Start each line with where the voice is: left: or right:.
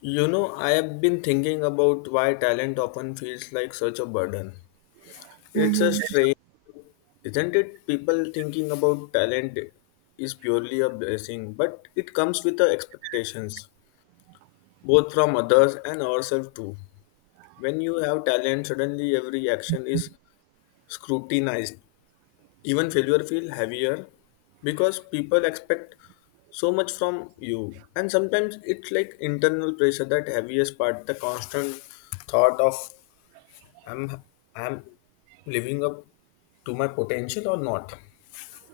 left: You know, I have been thinking about why talent often feels like such a burden. It's a
right: hmm
left: strain, isn't it? People thinking about talent is purely a blessing, but it comes with the expectations, both from others and ourselves too. When you have talent, suddenly every action is scrutinized. Even failure feels heavier because people expect so much from you and sometimes it's like internal pressure that heaviest part the constant thought of I'm I'm living up to my potential or not?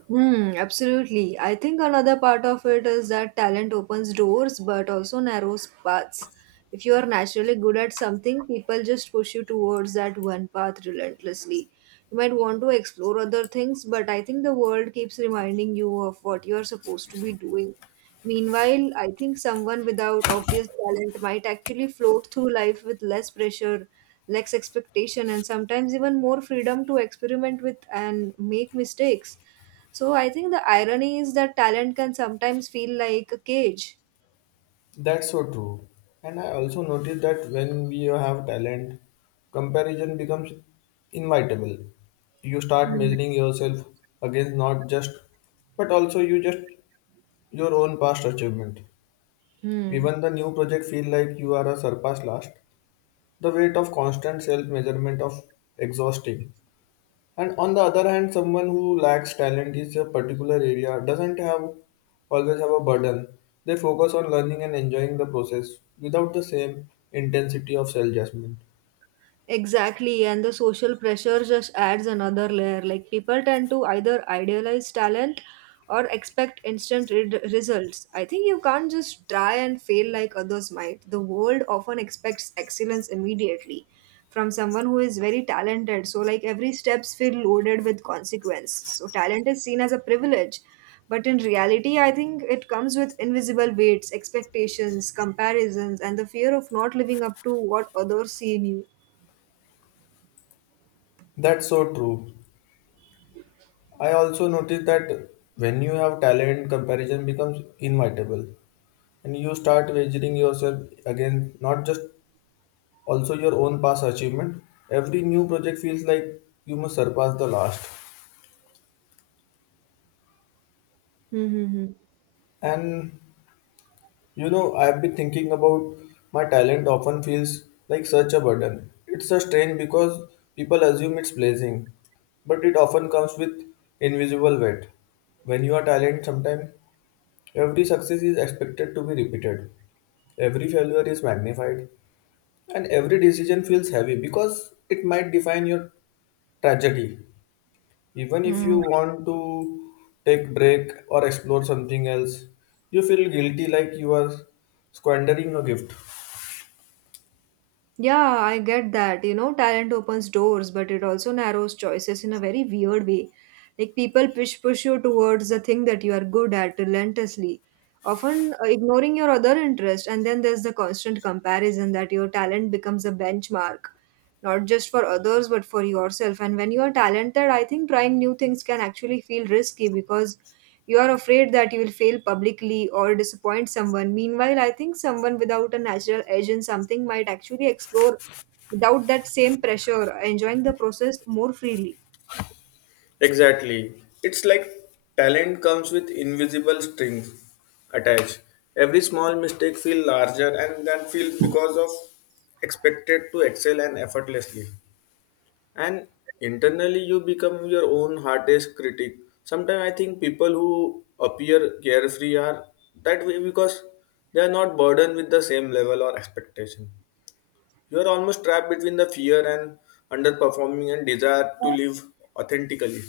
right: Hmm, absolutely. I think another part of it is that talent opens doors but also narrows paths. If you are naturally good at something, people just push you towards that one path relentlessly. You might want to explore other things, but I think the world keeps reminding you of what you are supposed to be doing. Meanwhile, I think someone without obvious talent might actually float through life with less pressure, less expectation, and sometimes even more freedom to experiment with and make mistakes, so I think the irony is that talent can sometimes feel like a cage.
left: That's so true. And I also noticed that when we have talent, comparison becomes inevitable. You start
right: Hmm.
left: measuring yourself against not just, but also you just your own past achievement.
right: Hmm.
left: Even the new project feel like you are a surpass last. The weight of constant self measurement of exhausting. And on the other hand, someone who lacks talent is a particular area doesn't have always have a burden. They focus on learning and enjoying the process without the same intensity of self judgment.
right: Exactly, and the social pressure just adds another layer. Like, people tend to either idealize talent or expect instant results. I think you can't just try and fail like others might. The world often expects excellence immediately from someone who is very talented. So like, every steps feel loaded with consequence. So talent is seen as a privilege. But in reality, I think it comes with invisible weights, expectations, comparisons, and the fear of not living up to what others see in you.
left: That's so true. I also noticed that when you have talent, comparison becomes inevitable, and you start wagering yourself against not just also your own past achievement. Every new project feels like you must surpass the last,
right: Mm-hmm.
left: and you know, I've been thinking about my talent often feels like such a burden. It's a strain because people assume it's blazing, but it often comes with invisible weight. When you are talented, sometimes every success is expected to be repeated, every failure is magnified, and every decision feels heavy because it might define your tragedy even if
right: Mm.
left: you want to take break or explore something else you feel guilty like you are squandering a gift.
right: Yeah, I get that. You know, talent opens doors, but it also narrows choices in a very weird way. Like, people push you towards the thing that you are good at relentlessly, often ignoring your other interest. And then there's the constant comparison that your talent becomes a benchmark, not just for others but for yourself. And when you are talented, I think trying new things can actually feel risky because you are afraid that you will fail publicly or disappoint someone. Meanwhile, I think someone without a natural edge in something might actually explore without that same pressure, enjoying the process more freely.
left: Exactly. It's like talent comes with invisible strings attached. Every small mistake feel larger and then feel because of expected to excel and effortlessly. And internally you become your own hardest critic sometimes I think people who appear carefree are that way because they are not burdened with the same level or expectation you are almost trapped between the fear and underperforming and desire to live authentically.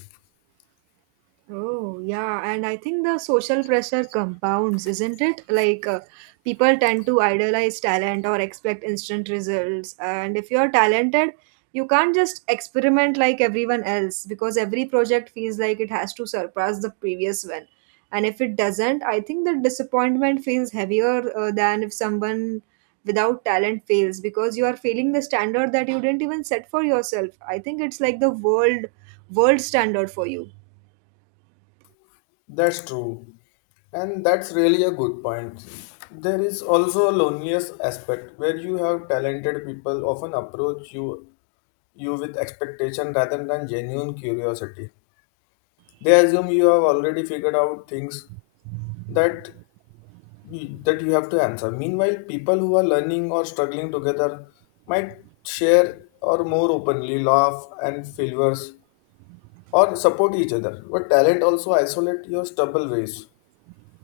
right: Oh, yeah. And I think the social pressure compounds, isn't it? Like, people tend to idolize talent or expect instant results. And if you're talented, you can't just experiment like everyone else because every project feels like it has to surpass the previous one. And if it doesn't, I think the disappointment feels heavier than if someone without talent fails, because you are failing the standard that you didn't even set for yourself. I think it's like the world standard for you.
left: That's true. And that's really a good point. There is also a loneliness aspect where you have talented people often approach you with expectation rather than genuine curiosity. They assume you have already figured out things that that you have to answer. Meanwhile, people who are learning or struggling together might share or more openly laugh and failures or support each other. But talent also isolate your stubble ways.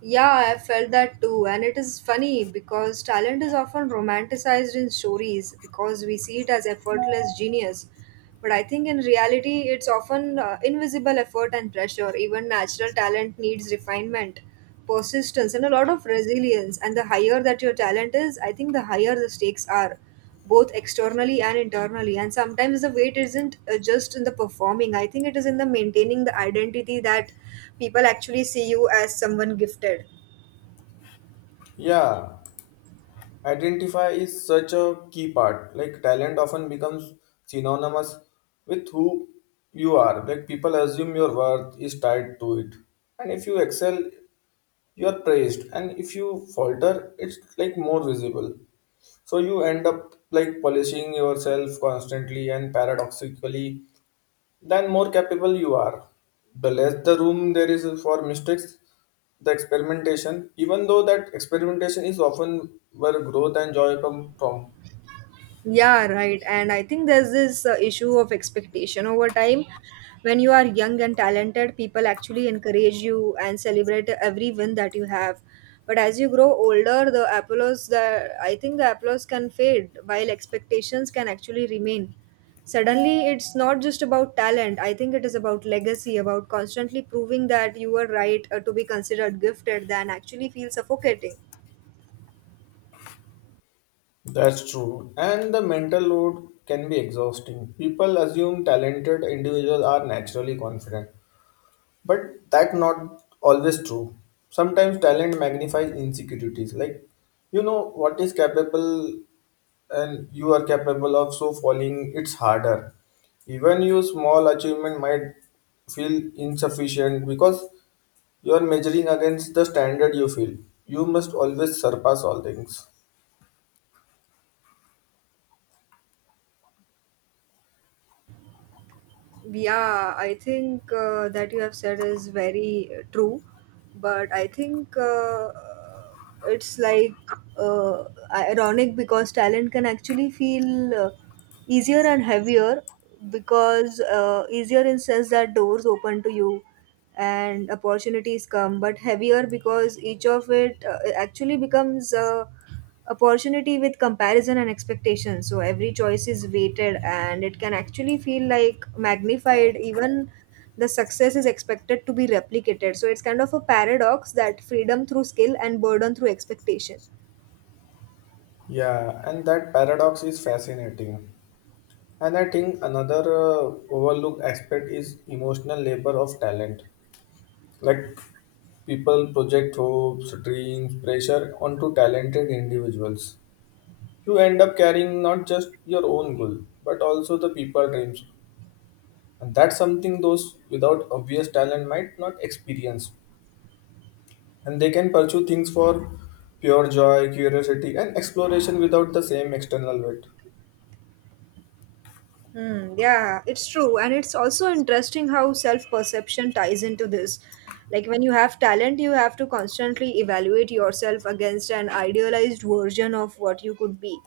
right: Yeah, I felt that too. And it is funny because talent is often romanticized in stories because we see it as effortless genius. But I think in reality, it's often invisible effort and pressure. Even natural talent needs refinement, persistence, and a lot of resilience. And the higher that your talent is, I think the higher the stakes are, both externally and internally. And sometimes the weight isn't just in the performing, I think it is in the maintaining the identity that people actually see you as someone gifted.
left: Yeah, identify is such a key part. Like talent often becomes synonymous with who you are. Like people assume your worth is tied to it. And if you excel you are praised and if you falter it's like more visible so you end up like polishing yourself constantly and paradoxically then more capable you are the less the room there is for mistakes the experimentation even though that experimentation is often where growth and joy come from.
right: Yeah, right. And I think there's this issue of expectation over time. When you are young and talented, people actually encourage you and celebrate every win that you have. But as you grow older, the applause that I think the applause can fade while expectations can actually remain. Suddenly, it's not just about talent. I think it is about legacy, about constantly proving that you were right to be considered gifted, than actually feel suffocating.
left: That's true and the mental load can be exhausting people assume talented individuals are naturally confident. But that not always true. Sometimes talent magnifies insecurities. Like you know what is capable and you are capable of so falling it's harder. Even your small achievement might feel insufficient because you are measuring against the standard you feel. You must always surpass all things.
right: Yeah, I think that you have said is very true, but I think it's like uh, ironic because talent can actually feel easier and heavier because easier in sense that doors open to you and opportunities come, but heavier because each of it actually becomes opportunity with comparison and expectation. So every choice is weighted and it can actually feel like magnified. Even the success is expected to be replicated, so it's kind of a paradox, that freedom through skill and burden through expectation.
left: Yeah, and that paradox is fascinating. And I think another overlooked aspect is emotional labor of talent. Like people project hopes, dreams, pressure onto talented individuals. You end up carrying not just your own goal, but also the people's dreams. And that's something those without obvious talent might not experience. And they can pursue things for pure joy, curiosity, and exploration without the same external weight.
right: Hmm, yeah, it's true. And it's also interesting how self-perception ties into this. Like, when you have talent, you have to constantly evaluate yourself against an idealized version of what you could be.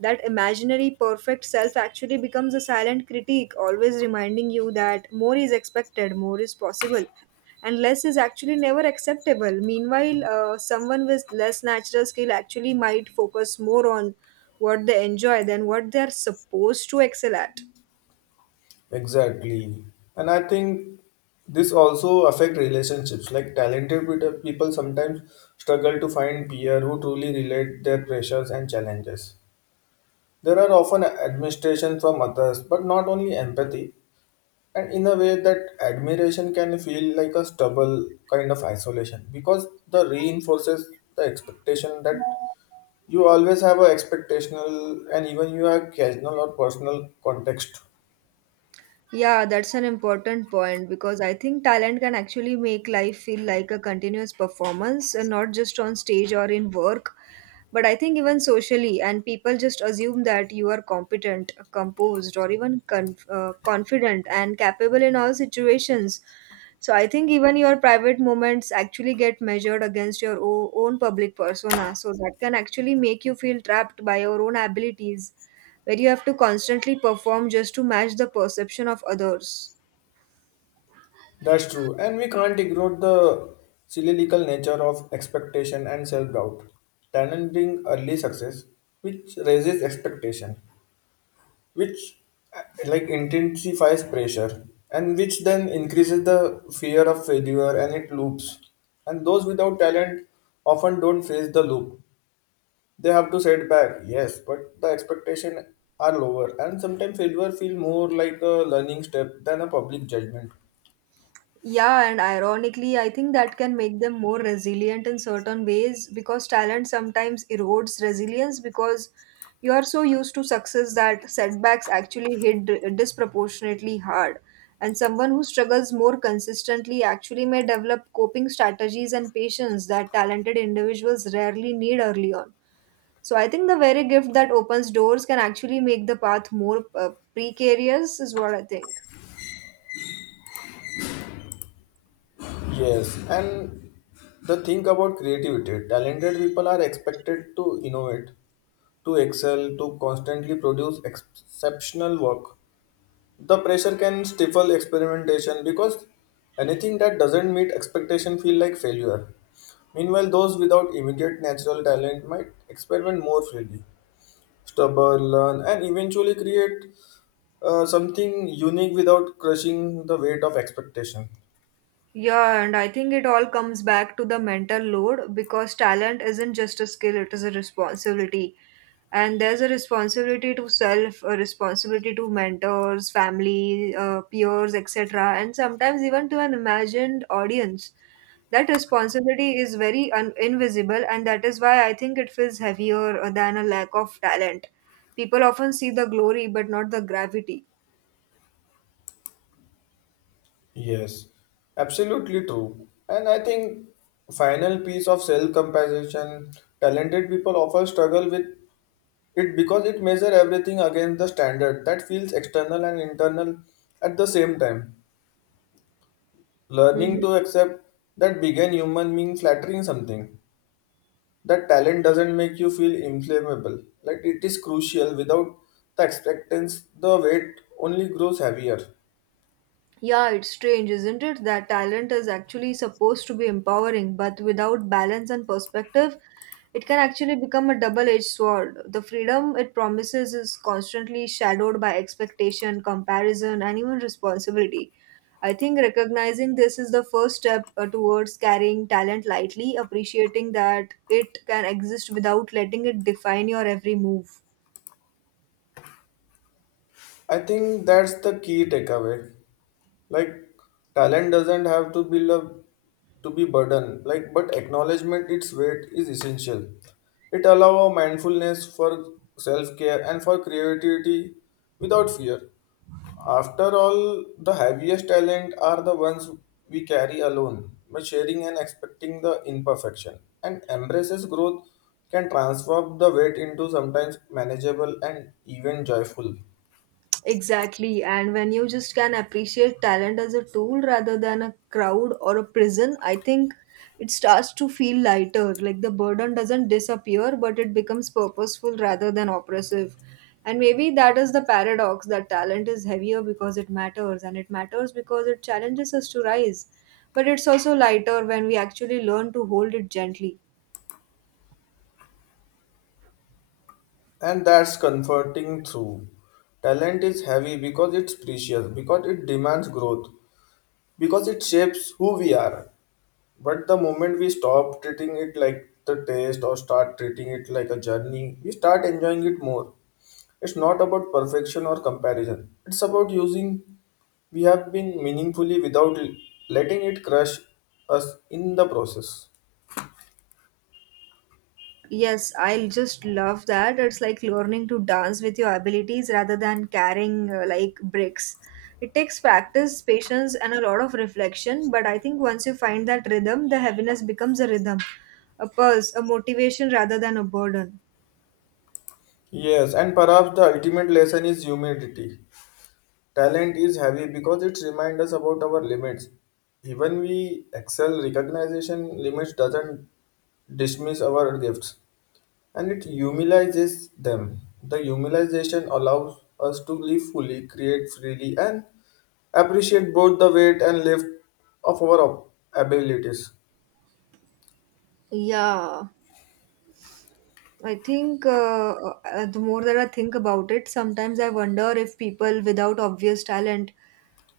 right: That imaginary perfect self actually becomes a silent critique, always reminding you that more is expected, more is possible, and less is actually never acceptable. Meanwhile, someone with less natural skill actually might focus more on what they enjoy than what they're supposed to excel at.
left: Exactly. And I think this also affect relationships. Like talented people sometimes struggle to find peer who truly relate their pressures and challenges. There are often administration from others, but not only empathy. And in a way that admiration can feel like a stubble kind of isolation because the reinforces the expectation that you always have a expectational and even you have casual or personal context.
right: Yeah, that's an important point because I think talent can actually make life feel like a continuous performance, and not just on stage or in work. But I think even socially, and people just assume that you are competent, composed, or even confident and capable in all situations. So I think even your private moments actually get measured against your own public persona. So that can actually make you feel trapped by your own abilities, where you have to constantly perform just to match the perception of others.
left: That's true, and we can't ignore the cyclical nature of expectation and self doubt. Talent bring early success, which raises expectation, which like intensifies pressure, and which then increases the fear of failure, and it loops. And those without talent often don't face the loop. They have to set back, yes, but the expectation are lower, and sometimes failure feel more like a learning step than a public judgment.
right: Yeah, and ironically, I think that can make them more resilient in certain ways, because talent sometimes erodes resilience because you are so used to success that setbacks actually hit disproportionately hard. And someone who struggles more consistently actually may develop coping strategies and patience that talented individuals rarely need early on. So I think the very gift that opens doors can actually make the path more precarious, is what I think.
left: Yes, and the thing about creativity, talented people are expected to innovate, to excel, to constantly produce exceptional work. The pressure can stifle experimentation because anything that doesn't meet expectation feel like failure. Meanwhile, those without immediate natural talent might experiment more freely, stubborn, learn, and eventually create something unique without crushing the weight of expectation.
right: Yeah, and I think it all comes back to the mental load, because talent isn't just a skill, it is a responsibility. And there's a responsibility to self, a responsibility to mentors, family, peers, etc., and sometimes even to an imagined audience. That responsibility is very invisible, and that is why I think it feels heavier than a lack of talent. People often see the glory but not the gravity.
left: Yes, absolutely true. And I think final piece of self-compassion, talented people often struggle with it because it measure everything against the standard that feels external and internal at the same time. Learning
right: Mm-hmm.
left: to accept that being human means flattering something. That talent doesn't make you feel inflammable. Like it is crucial. Without the expectance, the weight only grows heavier.
right: Yeah, it's strange, isn't it? That talent is actually supposed to be empowering, but without balance and perspective, it can actually become a double edged sword. The freedom it promises is constantly shadowed by expectation, comparison, and even responsibility. I think recognizing this is the first step towards carrying talent lightly, appreciating that it can exist without letting it define your every move.
left: I think that's the key takeaway. Like talent doesn't have to be love to be burden like but acknowledgement its weight is essential it allows mindfulness for self-care and for creativity without fear after all the heaviest talent are the ones we carry alone by sharing and expecting the imperfection and embraces growth can transform the weight into sometimes manageable and even joyful.
right: Exactly. And when you just can appreciate talent as a tool rather than a crowd or a prison, I think it starts to feel lighter. Like, the burden doesn't disappear, but it becomes purposeful rather than oppressive. And maybe that is the paradox, that talent is heavier because it matters, and it matters because it challenges us to rise. But it's also lighter when we actually learn to hold it gently.
left: And that's comforting through. Talent is heavy because it's precious, because it demands growth, because it shapes who we are. But the moment we stop treating it like the taste or start treating it like a journey, we start enjoying it more. It's not about perfection or comparison. It's about using we have been meaningfully without letting it crush us in the process.
right: Yes, I'll just love that. It's like learning to dance with your abilities rather than carrying like bricks. It takes practice, patience, and a lot of reflection, but I think once you find that rhythm, the heaviness becomes a rhythm, a pulse, a motivation rather than a burden.
left: Yes, and perhaps the ultimate lesson is humility. Talent is heavy because it reminds us about our limits. Even we excel recognition limits doesn't dismiss our gifts and it humanizes them. The humanization allows us to live fully, create freely and appreciate both the weight and lift of our abilities.
right: Yeah. I think the more that I think about it, sometimes I wonder if people without obvious talent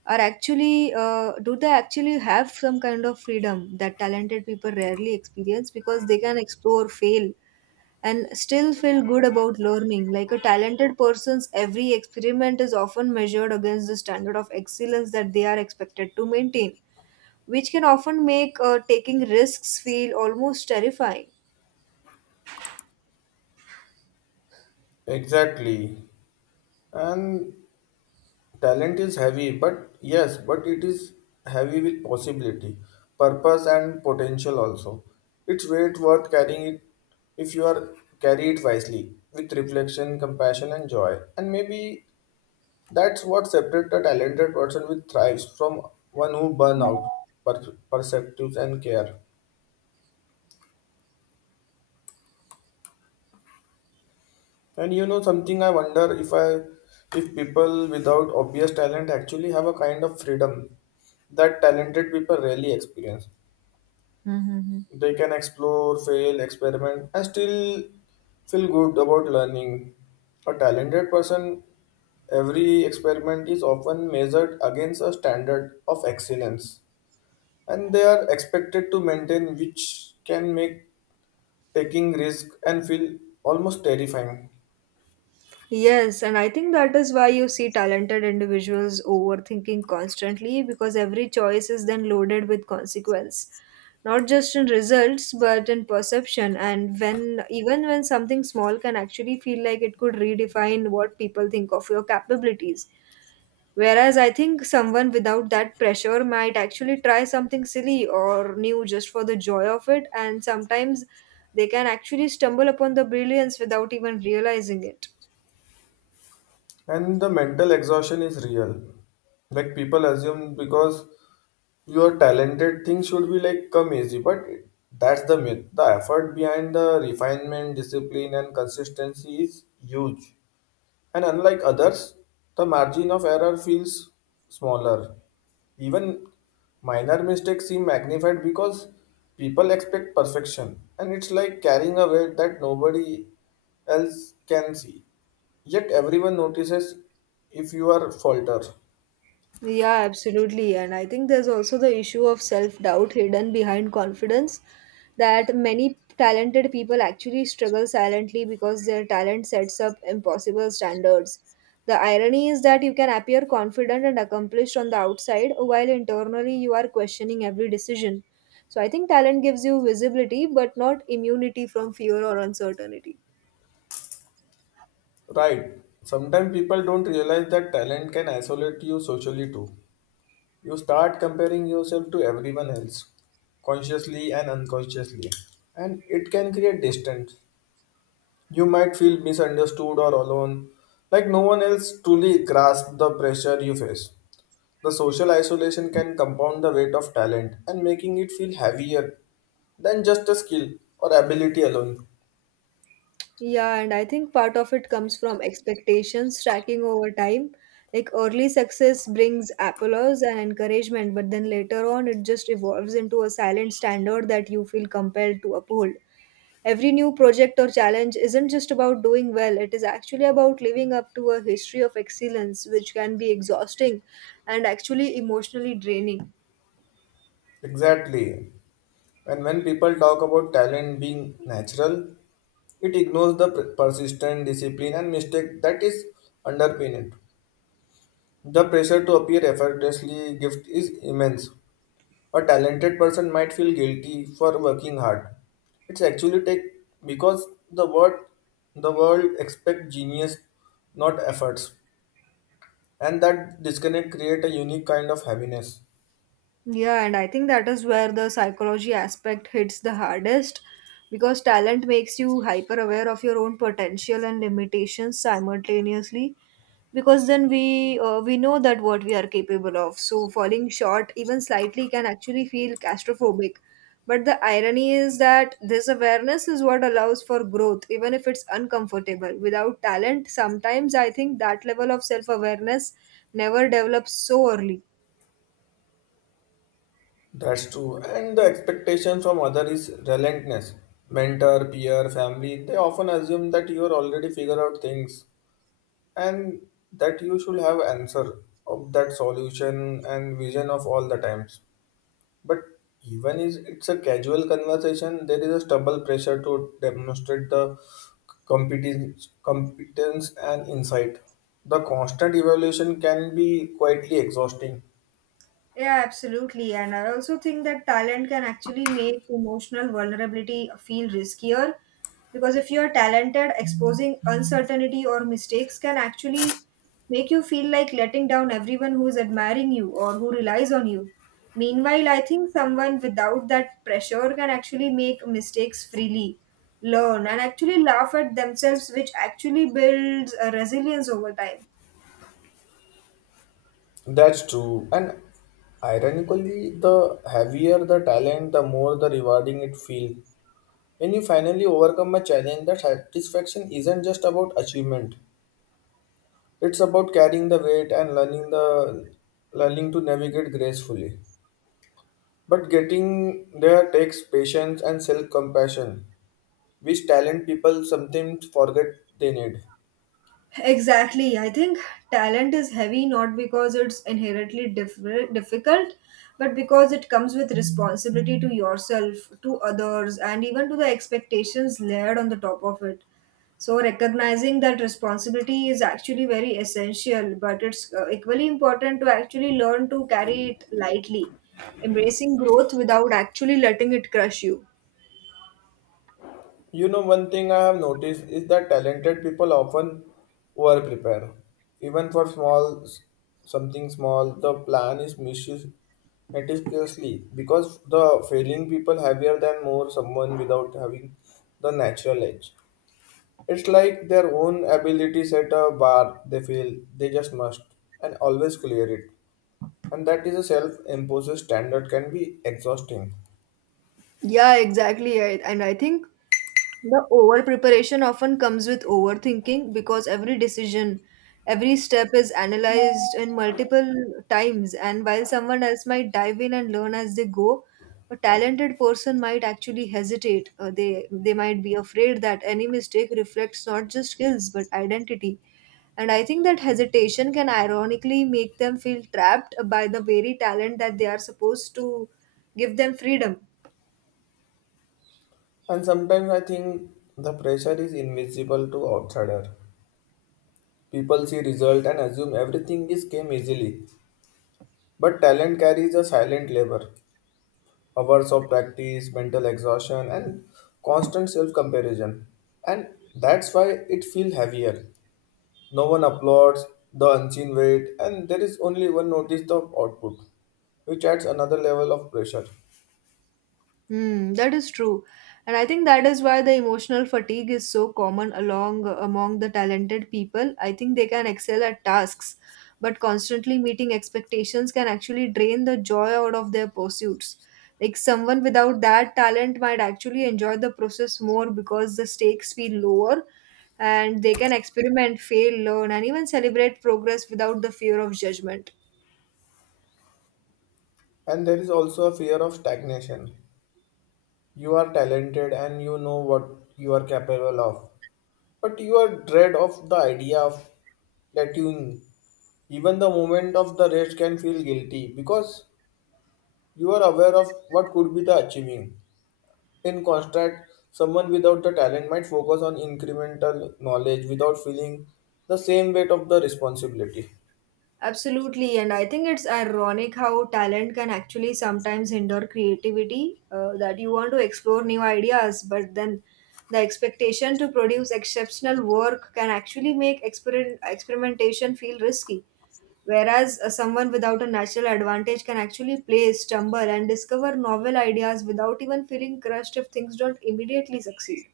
right: are actually, do they actually have some kind of freedom that talented people rarely experience, because they can explore, fail, and still feel good about learning. Like, a talented person's every experiment is often measured against the standard of excellence that they are expected to maintain, which can often make taking risks feel almost terrifying.
left: Exactly. And talent is heavy, but yes, but it is heavy with possibility, purpose, and potential also. It's weight worth carrying it if you are carry it wisely with reflection, compassion, and joy. And maybe that's what separates a talented person with thrives from one who burn out perceptives and care. And you know something, I wonder if people without obvious talent actually have a kind of freedom that talented people rarely experience.
right: Mhm.
left: They can explore, fail, experiment, and still feel good about learning. A talented person, every experiment is often measured against a standard of excellence, and they are expected to maintain, which can make taking risk and feel almost terrifying.
right: Yes, and I think that is why you see talented individuals overthinking constantly, because every choice is then loaded with consequence, not just in results but in perception. And when even when something small can actually feel like it could redefine what people think of your capabilities. Whereas I think someone without that pressure might actually try something silly or new just for the joy of it, and sometimes they can actually stumble upon the brilliance without even realizing it.
left: And the mental exhaustion is real. Like people assume because your talented thing should be like come easy but that's the myth the effort behind the refinement discipline and consistency is huge and unlike others the margin of error feels smaller even minor mistakes seem magnified because people expect perfection and it's like carrying a weight that nobody else can see yet everyone notices if you are falter.
right: Yeah, absolutely. And I think there's also the issue of self doubt hidden behind confidence, that many talented people actually struggle silently because their talent sets up impossible standards. The irony is that you can appear confident and accomplished on the outside while internally you are questioning every decision. So I think talent gives you visibility but not immunity from fear or uncertainty.
left: Right. Sometimes people don't realize that talent can isolate you socially too. You start comparing yourself to everyone else, consciously and unconsciously, and it can create distance. You might feel misunderstood or alone, like no one else truly grasps the pressure you face. The social isolation can compound the weight of talent and making it feel heavier than just a skill or ability alone.
right: Yeah, and I think part of it comes from expectations stacking over time. Like, early success brings applause and encouragement, but then later on it just evolves into a silent standard that you feel compelled to uphold. Every new project or challenge isn't just about doing well, it is actually about living up to a history of excellence, which can be exhausting and actually emotionally draining.
left: Exactly. And when people talk about talent being natural, it ignores the persistent discipline and mistake that is underpin it. The pressure to appear effortlessly gift is immense. A talented person might feel guilty for working hard. It's actually take because the word the world expect genius, not efforts. And that disconnect create a unique kind of heaviness.
right: Yeah, and I think that is where the psychology aspect hits the hardest because talent makes you hyper aware of your own potential and limitations simultaneously because then we know that what we are capable of, so falling short even slightly can actually feel claustrophobic. But the irony is that this awareness is what allows for growth even if it's uncomfortable. Without talent, sometimes I think that level of self awareness never develops so early.
left: That's true. And the expectation from other is relentless. Mentor, peer, family, they often assume that you are already figure out things and that you should have answer of that solution and vision of all the times but even is it's a casual conversation there is a stubble pressure to demonstrate the competence and insight the constant evaluation can be quietly exhausting.
right: Yeah, absolutely. And I also think that talent can actually make emotional vulnerability feel riskier because if you are talented, exposing uncertainty or mistakes can actually make you feel like letting down everyone who is admiring you or who relies on you. Meanwhile, I think someone without that pressure can actually make mistakes freely, learn, and actually laugh at themselves, which actually builds a resilience over time.
left: That's true and ironically the heavier the talent the more the rewarding it feels when you finally overcome a challenge the satisfaction isn't just about achievement. It's about carrying the weight and learning the learning to navigate gracefully. But getting there takes patience and self-compassion, which talent people sometimes forget they need.
right: Exactly. I think talent is heavy not because it's inherently difficult, but because it comes with responsibility to yourself, to others, and even to the expectations layered on the top of it. So, recognizing that responsibility is actually very essential, but it's equally important to actually learn to carry it lightly, embracing growth without actually letting it crush you.
left: You know, one thing I have noticed is that talented people often over-prepare. Even for small something small, the plan is misused meticulously because the failing people heavier than more someone without having the natural edge. It's like their own abilities at a bar, they feel they just must and always clear it. And that is a self imposed standard can be exhausting.
right: Yeah, exactly. And I think the over preparation often comes with overthinking because every decision, every step is analyzed in multiple times. And while someone else might dive in and learn as they go, a talented person might actually hesitate. They might be afraid that any mistake reflects not just skills but identity. And I think that hesitation can ironically make them feel trapped by the very talent that they are supposed to give them freedom.
left: And sometimes I think the pressure is invisible to outsider. People see result and assume everything is came easily. But talent carries a silent labor, hours of practice, mental exhaustion and constant self comparison. And that's why it feels heavier. No one applauds the unseen weight, and there is only one notice the output, which adds another level of pressure.
right: Hmm, that is true. And I think that is why the emotional fatigue is so common along among the talented people. I think they can excel at tasks, but constantly meeting expectations can actually drain the joy out of their pursuits. Like someone without that talent might actually enjoy the process more because the stakes feel lower and they can experiment, fail, learn, and even celebrate progress without the fear of judgment.
left: And there is also a fear of stagnation. You are talented and you know what you are capable of, but you are dread of the idea of plateauing. Even the moment of the race can feel guilty because you are aware of what could be the achieving. In contrast, someone without the talent might focus on incremental knowledge without feeling the same weight of the responsibility.
right: Absolutely, and I think it's ironic how talent can actually sometimes hinder creativity. That you want to explore new ideas, but then the expectation to produce exceptional work can actually make experimentation feel risky. Whereas someone without a natural advantage can actually play, stumble, and discover novel ideas without even feeling crushed if things don't immediately succeed.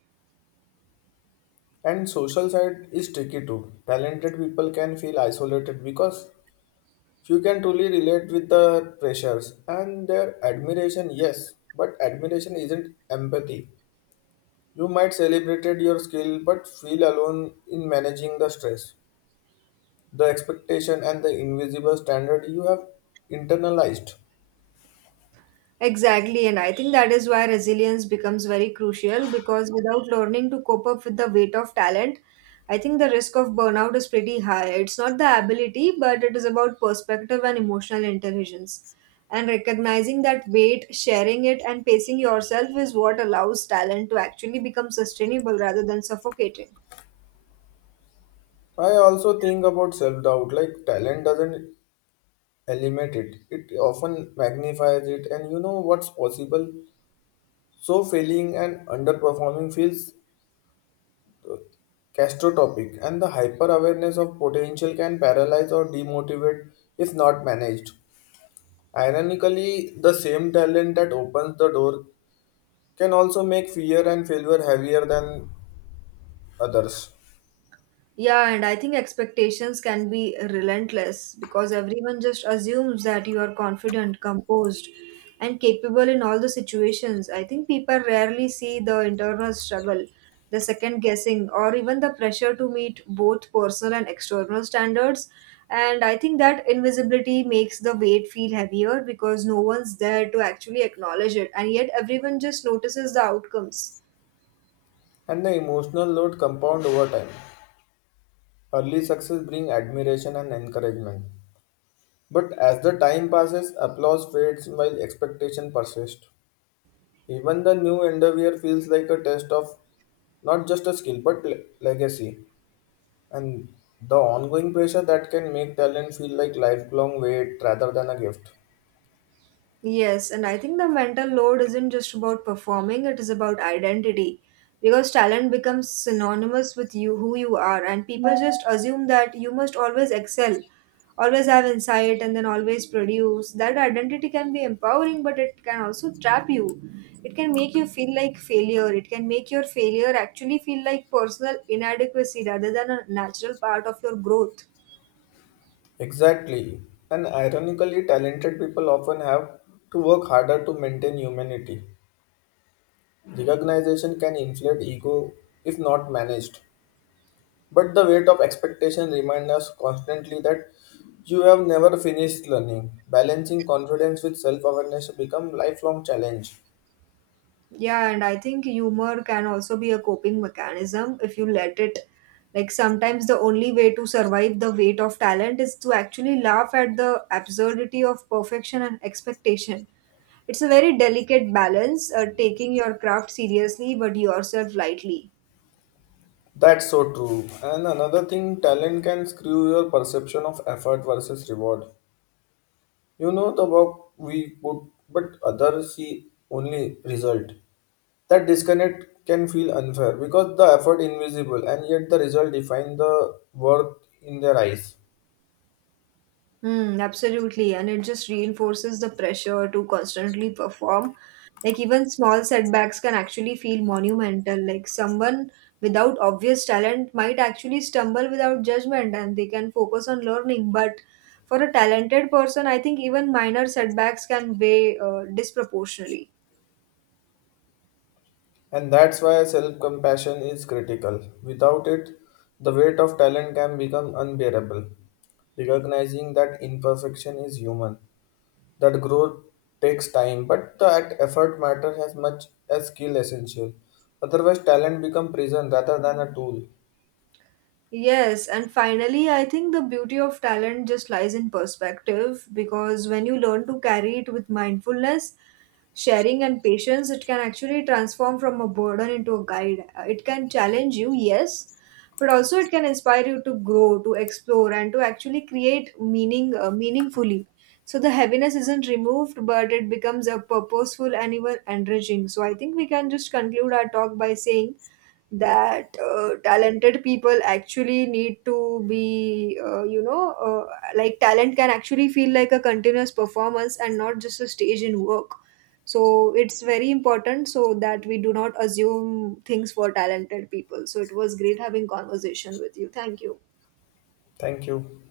left: And social side is tricky too. Talented people can feel isolated because few can truly relate with the pressures and their admiration, yes, but admiration isn't empathy. You might celebrated your skill but feel alone in managing the stress, the expectation and the invisible standard you have internalized.
right: Exactly, and I think that is why resilience becomes very crucial because without learning to cope up with the weight of talent, I think the risk of burnout is pretty high. It's not the ability, but it is about perspective and emotional intelligence. And recognizing that weight, sharing it, and pacing yourself is what allows talent to actually become sustainable rather than suffocating.
left: I also think about self doubt, like talent doesn't eliminate it, it often magnifies it, and you know what's possible. So, failing and underperforming feels catastrophic, and the hyper awareness of potential can paralyze or demotivate if not managed. Ironically, the same talent that opens the door can also make fear and failure heavier than others,
right: Yeah, and I think expectations can be relentless because everyone just assumes that you are confident, composed, and capable in all the situations. I think people rarely see the internal struggle, the second guessing, or even the pressure to meet both personal and external standards. And I think that invisibility makes the weight feel heavier because no one's there to actually acknowledge it, and yet everyone just notices the outcomes.
left: and the emotional load compound over time. Early success brings admiration and encouragement. But as the time passes, applause fades while expectation persists. Even the new endeavor feels like a test of not just a skill but legacy, and the ongoing pressure that can make talent feel like lifelong wait rather than a gift.
right: Yes, and I think the mental load isn't just about performing, it is about identity. Because talent becomes synonymous with you, who you are, and people just assume that you must always excel, always have insight, and then always produce. That identity can be empowering, but it can also trap you. It can make you feel like failure. It can make your failure actually feel like personal inadequacy rather than a natural part of your growth.
left: Exactly, and ironically, talented people often have to work harder to maintain humanity. Recognition can inflate ego if not managed. But the weight of expectation reminds us constantly that you have never finished learning. Balancing confidence with self awareness become lifelong challenge.
right: Yeah, and I think humor can also be a coping mechanism if you let it. Like sometimes the only way to survive the weight of talent is to actually laugh at the absurdity of perfection and expectation. It's a very delicate balance, taking your craft seriously but yourself lightly.
left: That's so true. And another thing, talent can screw your perception of effort versus reward. You know the work we put, but others see only result. That disconnect can feel unfair because the effort invisible and yet the result define the worth in their eyes.
right: Mm, absolutely. And it just reinforces the pressure to constantly perform. Like, even small setbacks can actually feel monumental. Like, someone without obvious talent might actually stumble without judgment and they can focus on learning. But for a talented person, I think even minor setbacks can weigh disproportionately.
left: And that's why self compassion is critical. Without it, the weight of talent can become unbearable. Recognizing that imperfection is human, that growth takes time, but that effort matters as much as skill essential. Otherwise, talent becomes prison rather than a tool.
right: Yes, and finally, I think the beauty of talent just lies in perspective because when you learn to carry it with mindfulness, sharing, and patience, it can actually transform from a burden into a guide. It can challenge you, yes, but also it can inspire you to grow, to explore, and to actually create meaningfully. So the heaviness isn't removed, but it becomes a purposeful and even enriching. So I think we can just conclude our talk by saying that talented people actually need to be like talent can actually feel like a continuous performance and not just a stage in work, so it's very important so that we do not assume things for talented people. So it was great having conversation with you. Thank you.
left: Thank you.